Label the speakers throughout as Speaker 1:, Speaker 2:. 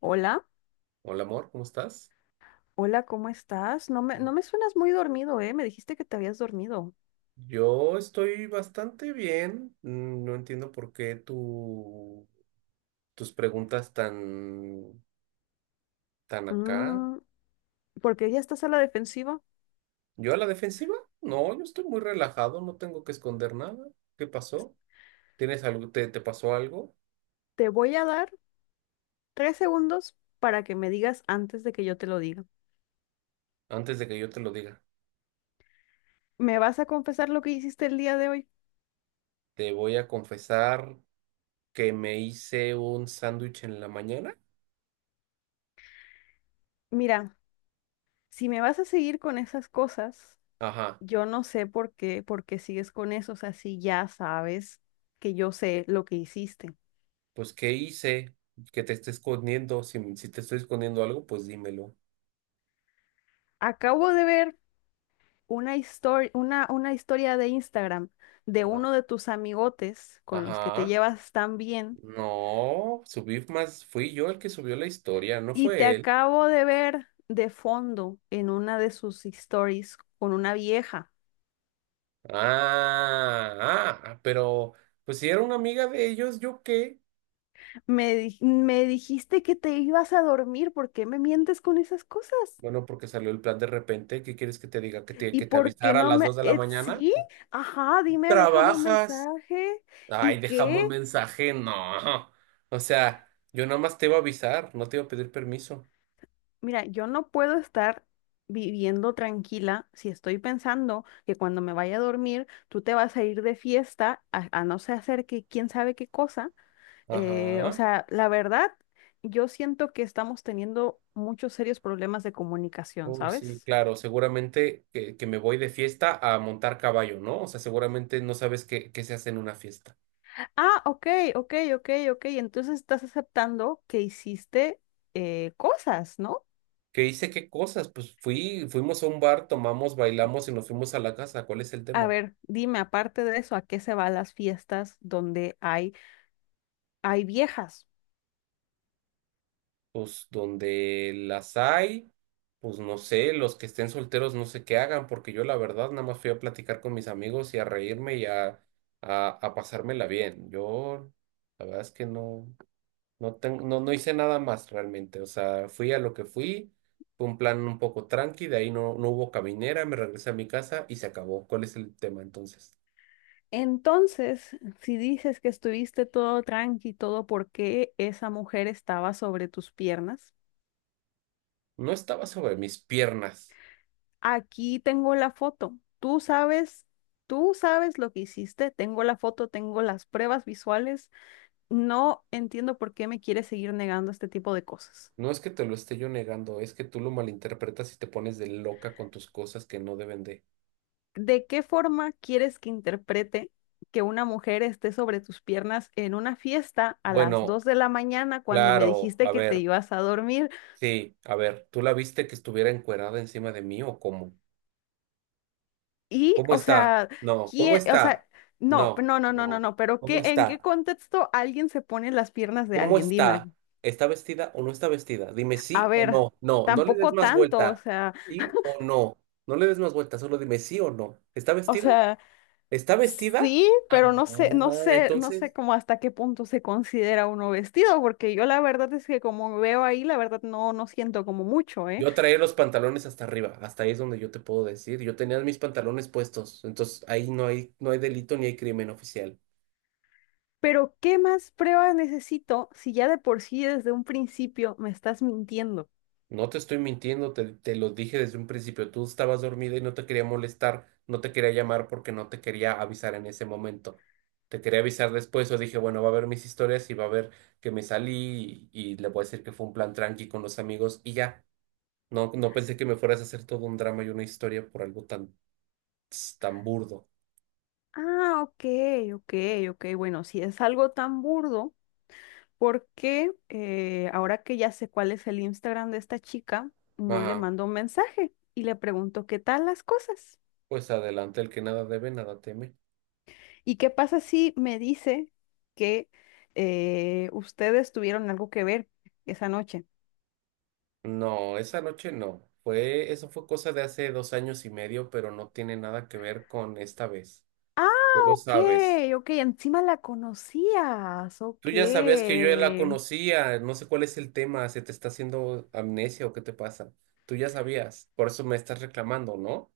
Speaker 1: Hola,
Speaker 2: Hola amor, ¿cómo estás?
Speaker 1: hola, ¿cómo estás? No me suenas muy dormido, ¿eh? Me dijiste que te habías dormido.
Speaker 2: Yo estoy bastante bien. No entiendo por qué tus preguntas tan acá.
Speaker 1: Mm, Porque ya estás a la defensiva.
Speaker 2: ¿Yo a la defensiva? No, yo estoy muy relajado, no tengo que esconder nada. ¿Qué pasó? ¿Tienes algo, te pasó algo?
Speaker 1: Te voy a dar 3 segundos para que me digas antes de que yo te lo diga.
Speaker 2: Antes de que yo te lo diga,
Speaker 1: ¿Me vas a confesar lo que hiciste el día de hoy?
Speaker 2: te voy a confesar que me hice un sándwich en la mañana.
Speaker 1: Mira, si me vas a seguir con esas cosas,
Speaker 2: Ajá,
Speaker 1: yo no sé por qué sigues con eso. O sea, si ya sabes que yo sé lo que hiciste.
Speaker 2: pues ¿qué hice? Que te esté escondiendo. Si te estoy escondiendo algo, pues dímelo.
Speaker 1: Acabo de ver una historia de Instagram de
Speaker 2: Ah,
Speaker 1: uno de tus amigotes con los que te
Speaker 2: ajá.
Speaker 1: llevas tan bien,
Speaker 2: No, subí más, fui yo el que subió la historia, no
Speaker 1: y te
Speaker 2: fue él.
Speaker 1: acabo de ver de fondo en una de sus stories con una vieja.
Speaker 2: Pero pues si era una amiga de ellos, ¿yo qué?
Speaker 1: Me dijiste que te ibas a dormir. ¿Por qué me mientes con esas cosas?
Speaker 2: Bueno, porque salió el plan de repente, ¿qué quieres que te diga? ¿Que
Speaker 1: ¿Y
Speaker 2: que te
Speaker 1: por qué
Speaker 2: avisara a
Speaker 1: no
Speaker 2: las
Speaker 1: me...
Speaker 2: 2 de la mañana?
Speaker 1: Sí, ajá, dime, déjame un
Speaker 2: ¿Trabajas?
Speaker 1: mensaje. ¿Y
Speaker 2: Ay, dejamos
Speaker 1: qué?
Speaker 2: mensaje, no. O sea, yo nada más te iba a avisar, no te iba a pedir permiso.
Speaker 1: Mira, yo no puedo estar viviendo tranquila si estoy pensando que cuando me vaya a dormir tú te vas a ir de fiesta a no sé hacer que quién sabe qué cosa. Eh, o
Speaker 2: Ajá.
Speaker 1: sea, la verdad, yo siento que estamos teniendo muchos serios problemas de comunicación,
Speaker 2: Uy, sí,
Speaker 1: ¿sabes?
Speaker 2: claro, seguramente que me voy de fiesta a montar caballo, ¿no? O sea, seguramente no sabes qué se hace en una fiesta.
Speaker 1: Ah, ok, ok, ok, ok. Entonces estás aceptando que hiciste, cosas, ¿no?
Speaker 2: Que hice qué cosas, pues fuimos a un bar, tomamos, bailamos y nos fuimos a la casa. ¿Cuál es el
Speaker 1: A
Speaker 2: tema?
Speaker 1: ver, dime, aparte de eso, ¿a qué se van las fiestas donde hay viejas?
Speaker 2: Pues donde las hay, pues no sé, los que estén solteros no sé qué hagan, porque yo la verdad nada más fui a platicar con mis amigos y a reírme a pasármela bien. Yo la verdad es que no tengo, no hice nada más realmente. O sea, fui a lo que fui. Fue un plan un poco tranqui, de ahí no hubo caminera, me regresé a mi casa y se acabó. ¿Cuál es el tema entonces?
Speaker 1: Entonces, si dices que estuviste todo tranqui, todo porque esa mujer estaba sobre tus piernas,
Speaker 2: No estaba sobre mis piernas.
Speaker 1: aquí tengo la foto. Tú sabes lo que hiciste. Tengo la foto, tengo las pruebas visuales. No entiendo por qué me quieres seguir negando este tipo de cosas.
Speaker 2: No es que te lo esté yo negando, es que tú lo malinterpretas y te pones de loca con tus cosas que no deben de.
Speaker 1: ¿De qué forma quieres que interprete que una mujer esté sobre tus piernas en una fiesta a las
Speaker 2: Bueno,
Speaker 1: 2 de la mañana cuando me
Speaker 2: claro,
Speaker 1: dijiste
Speaker 2: a
Speaker 1: que te
Speaker 2: ver,
Speaker 1: ibas a dormir?
Speaker 2: sí, a ver, ¿tú la viste que estuviera encuerada encima de mí o cómo?
Speaker 1: Y,
Speaker 2: ¿Cómo
Speaker 1: o
Speaker 2: está?
Speaker 1: sea,
Speaker 2: No, ¿cómo
Speaker 1: o
Speaker 2: está?
Speaker 1: sea, no,
Speaker 2: No,
Speaker 1: no, no, no, no,
Speaker 2: no,
Speaker 1: no, pero
Speaker 2: ¿cómo
Speaker 1: ¿en qué
Speaker 2: está?
Speaker 1: contexto alguien se pone en las piernas de
Speaker 2: ¿Cómo
Speaker 1: alguien? Dime,
Speaker 2: está? ¿Está vestida o no está vestida? Dime
Speaker 1: a
Speaker 2: sí o
Speaker 1: ver,
Speaker 2: no. No, no le des
Speaker 1: tampoco
Speaker 2: más
Speaker 1: tanto, o
Speaker 2: vuelta.
Speaker 1: sea,
Speaker 2: ¿Sí o no? No le des más vuelta, solo dime sí o no. ¿Está
Speaker 1: o
Speaker 2: vestida?
Speaker 1: sea,
Speaker 2: Está vestida.
Speaker 1: sí,
Speaker 2: Ah,
Speaker 1: pero no sé
Speaker 2: entonces
Speaker 1: cómo hasta qué punto se considera uno vestido, porque yo la verdad es que como veo ahí, la verdad no, no siento como mucho, ¿eh?
Speaker 2: yo traía los pantalones hasta arriba. Hasta ahí es donde yo te puedo decir. Yo tenía mis pantalones puestos. Entonces ahí no hay, no hay delito ni hay crimen oficial.
Speaker 1: Pero ¿qué más pruebas necesito si ya de por sí desde un principio me estás mintiendo?
Speaker 2: No te estoy mintiendo, te lo dije desde un principio. Tú estabas dormida y no te quería molestar, no te quería llamar porque no te quería avisar en ese momento. Te quería avisar después o dije, bueno, va a ver mis historias y va a ver que me salí y le voy a decir que fue un plan tranqui con los amigos y ya. No, no pensé que me fueras a hacer todo un drama y una historia por algo tan tan burdo.
Speaker 1: Ah, ok, ok, ok, bueno, si es algo tan burdo. Porque ahora que ya sé cuál es el Instagram de esta chica, no le
Speaker 2: Ajá.
Speaker 1: mando un mensaje y le pregunto qué tal las cosas.
Speaker 2: Pues adelante, el que nada debe, nada teme.
Speaker 1: ¿Y qué pasa si me dice que, ustedes tuvieron algo que ver esa noche?
Speaker 2: No, esa noche no. Fue, eso fue cosa de hace 2 años y medio, pero no tiene nada que ver con esta vez.
Speaker 1: Ah,
Speaker 2: Tú lo
Speaker 1: ok,
Speaker 2: sabes.
Speaker 1: ok, encima la conocías,
Speaker 2: Tú
Speaker 1: ok.
Speaker 2: ya sabías que yo ya la conocía. No sé cuál es el tema. ¿Se te está haciendo amnesia o qué te pasa? Tú ya sabías. Por eso me estás reclamando, ¿no?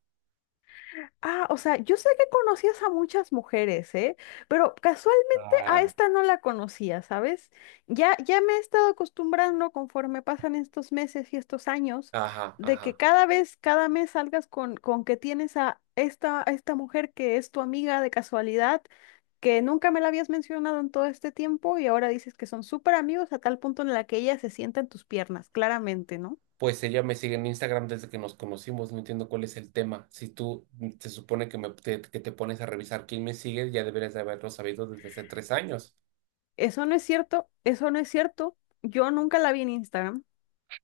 Speaker 1: Ah, o sea, yo sé que conocías a muchas mujeres, ¿eh? Pero casualmente a
Speaker 2: Ah,
Speaker 1: esta no la conocía, ¿sabes? Ya, ya me he estado acostumbrando conforme pasan estos meses y estos años,
Speaker 2: ajá,
Speaker 1: de que
Speaker 2: ajá.
Speaker 1: cada vez, cada mes salgas con que tienes a esta, mujer que es tu amiga de casualidad, que nunca me la habías mencionado en todo este tiempo y ahora dices que son súper amigos a tal punto en la que ella se sienta en tus piernas, claramente, ¿no?
Speaker 2: Pues ella me sigue en Instagram desde que nos conocimos, no entiendo cuál es el tema. Si tú se supone que, que te pones a revisar quién me sigue, ya deberías de haberlo sabido desde hace 3 años.
Speaker 1: Eso no es cierto, eso no es cierto. Yo nunca la vi en Instagram.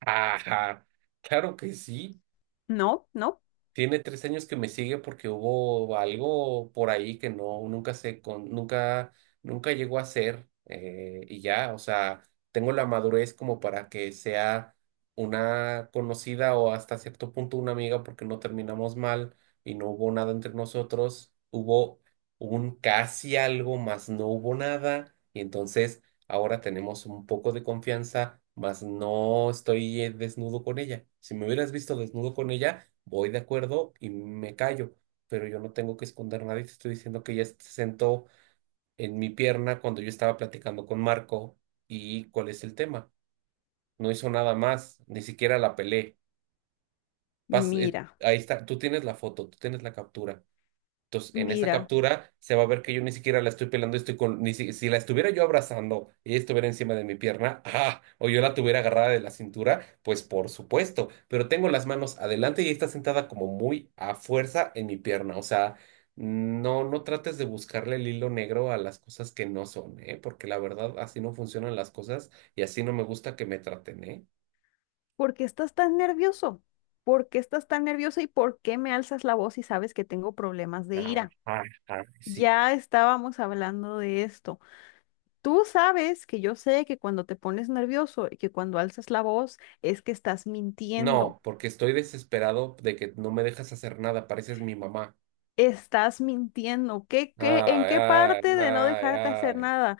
Speaker 2: Ajá, claro que sí.
Speaker 1: No, no.
Speaker 2: Tiene 3 años que me sigue porque hubo algo por ahí que no, nunca se con, nunca, nunca llegó a ser. Y ya, o sea, tengo la madurez como para que sea una conocida o hasta cierto punto una amiga porque no terminamos mal y no hubo nada entre nosotros. Hubo un casi algo, más no hubo nada. Y entonces ahora tenemos un poco de confianza, más no estoy desnudo con ella. Si me hubieras visto desnudo con ella voy de acuerdo y me callo, pero yo no tengo que esconder nada y te estoy diciendo que ella se sentó en mi pierna cuando yo estaba platicando con Marco y cuál es el tema. No hizo nada más, ni siquiera la pelé.
Speaker 1: Mira,
Speaker 2: Ahí está, tú tienes la foto, tú tienes la captura. Entonces, en esa
Speaker 1: mira,
Speaker 2: captura se va a ver que yo ni siquiera la estoy pelando, estoy con, ni si, si la estuviera yo abrazando y ella estuviera encima de mi pierna, ¡ah! O yo la tuviera agarrada de la cintura, pues por supuesto, pero tengo las manos adelante y ella está sentada como muy a fuerza en mi pierna, o sea, no trates de buscarle el hilo negro a las cosas que no son, ¿eh? Porque la verdad, así no funcionan las cosas y así no me gusta que me traten, ¿eh?
Speaker 1: ¿por qué estás tan nervioso? ¿Por qué estás tan nerviosa y por qué me alzas la voz si sabes que tengo problemas de
Speaker 2: Ah,
Speaker 1: ira?
Speaker 2: sí.
Speaker 1: Ya estábamos hablando de esto. Tú sabes que yo sé que cuando te pones nervioso y que cuando alzas la voz es que estás mintiendo.
Speaker 2: No, porque estoy desesperado de que no me dejas hacer nada, pareces mi mamá.
Speaker 1: Estás mintiendo. ¿En
Speaker 2: Ay,
Speaker 1: qué
Speaker 2: ay,
Speaker 1: parte de no
Speaker 2: ay,
Speaker 1: dejarte hacer
Speaker 2: ay.
Speaker 1: nada?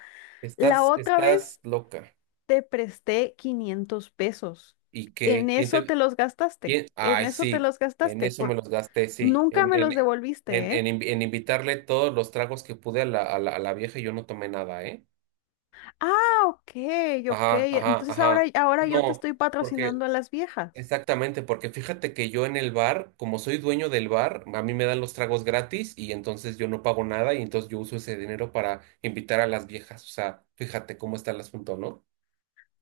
Speaker 1: La
Speaker 2: Estás,
Speaker 1: otra
Speaker 2: estás
Speaker 1: vez
Speaker 2: loca.
Speaker 1: te presté 500 pesos.
Speaker 2: ¿Y qué?
Speaker 1: En eso te los gastaste.
Speaker 2: ¿Quién?
Speaker 1: En
Speaker 2: Ay,
Speaker 1: eso te
Speaker 2: sí,
Speaker 1: los
Speaker 2: en
Speaker 1: gastaste.
Speaker 2: eso me los gasté, sí.
Speaker 1: Nunca me los devolviste, ¿eh?
Speaker 2: En invitarle todos los tragos que pude a a la vieja y yo no tomé nada, ¿eh?
Speaker 1: Ah, ok, ok.
Speaker 2: Ajá, ajá,
Speaker 1: Entonces ahora,
Speaker 2: ajá.
Speaker 1: ahora yo te
Speaker 2: No,
Speaker 1: estoy
Speaker 2: porque,
Speaker 1: patrocinando a las viejas.
Speaker 2: exactamente, porque fíjate que yo en el bar, como soy dueño del bar, a mí me dan los tragos gratis y entonces yo no pago nada y entonces yo uso ese dinero para invitar a las viejas. O sea, fíjate cómo está el asunto, ¿no?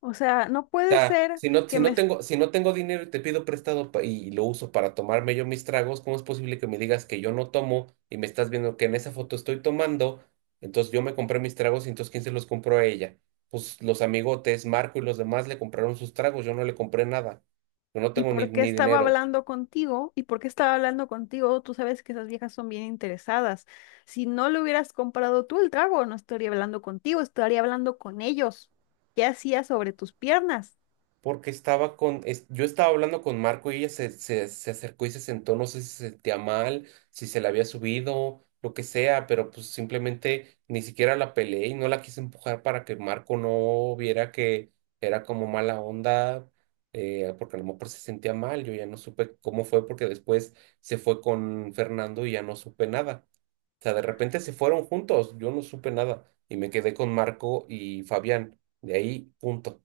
Speaker 1: O sea, no puede
Speaker 2: Sea,
Speaker 1: ser
Speaker 2: si no,
Speaker 1: que me... est-
Speaker 2: si no tengo dinero y te pido prestado pa- y lo uso para tomarme yo mis tragos, ¿cómo es posible que me digas que yo no tomo y me estás viendo que en esa foto estoy tomando? Entonces yo me compré mis tragos y entonces ¿quién se los compró a ella? Pues los amigotes, Marco y los demás le compraron sus tragos, yo no le compré nada. Yo no
Speaker 1: ¿Y
Speaker 2: tengo
Speaker 1: por qué
Speaker 2: ni
Speaker 1: estaba
Speaker 2: dinero.
Speaker 1: hablando contigo? ¿Y por qué estaba hablando contigo? Tú sabes que esas viejas son bien interesadas. Si no le hubieras comprado tú el trago, no estaría hablando contigo, estaría hablando con ellos. ¿Qué hacías sobre tus piernas?
Speaker 2: Porque yo estaba hablando con Marco y ella se acercó y se sentó, no sé si se sentía mal, si se la había subido, lo que sea, pero pues simplemente ni siquiera la peleé y no la quise empujar para que Marco no viera que era como mala onda, porque a lo mejor se sentía mal, yo ya no supe cómo fue porque después se fue con Fernando y ya no supe nada. O sea, de repente se fueron juntos, yo no supe nada y me quedé con Marco y Fabián, de ahí punto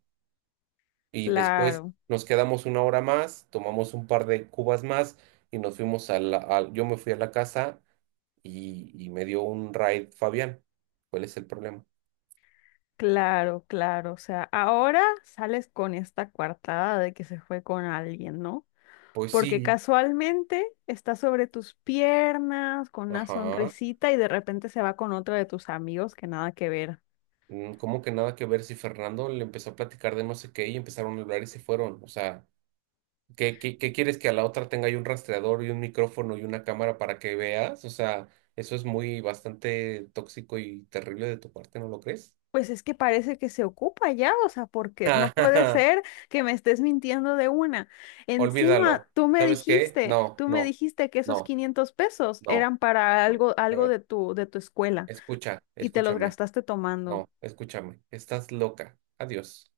Speaker 2: y después
Speaker 1: Claro,
Speaker 2: nos quedamos 1 hora más, tomamos un par de cubas más y nos fuimos a yo me fui a la casa y me dio un ride Fabián. ¿Cuál es el problema?
Speaker 1: claro, claro. O sea, ahora sales con esta coartada de que se fue con alguien, ¿no?
Speaker 2: Pues
Speaker 1: Porque
Speaker 2: sí,
Speaker 1: casualmente está sobre tus piernas con una
Speaker 2: ajá.
Speaker 1: sonrisita y de repente se va con otro de tus amigos que nada que ver.
Speaker 2: ¿Cómo que nada que ver si Fernando le empezó a platicar de no sé qué y empezaron a hablar y se fueron? O sea, ¿qué quieres que a la otra tenga ahí un rastreador y un micrófono y una cámara para que veas? O sea, eso es muy bastante tóxico y terrible de tu parte, ¿no lo crees?
Speaker 1: Pues es que parece que se ocupa ya, o sea, porque no puede ser que me estés mintiendo de una.
Speaker 2: Olvídalo.
Speaker 1: Encima, tú me
Speaker 2: ¿Sabes qué?
Speaker 1: dijiste,
Speaker 2: No,
Speaker 1: tú me
Speaker 2: no,
Speaker 1: dijiste que esos
Speaker 2: no,
Speaker 1: 500 pesos
Speaker 2: no,
Speaker 1: eran para
Speaker 2: no.
Speaker 1: algo,
Speaker 2: A
Speaker 1: algo
Speaker 2: ver,
Speaker 1: de tu, escuela
Speaker 2: escucha,
Speaker 1: y te los
Speaker 2: escúchame.
Speaker 1: gastaste tomando.
Speaker 2: No, escúchame. Estás loca. Adiós.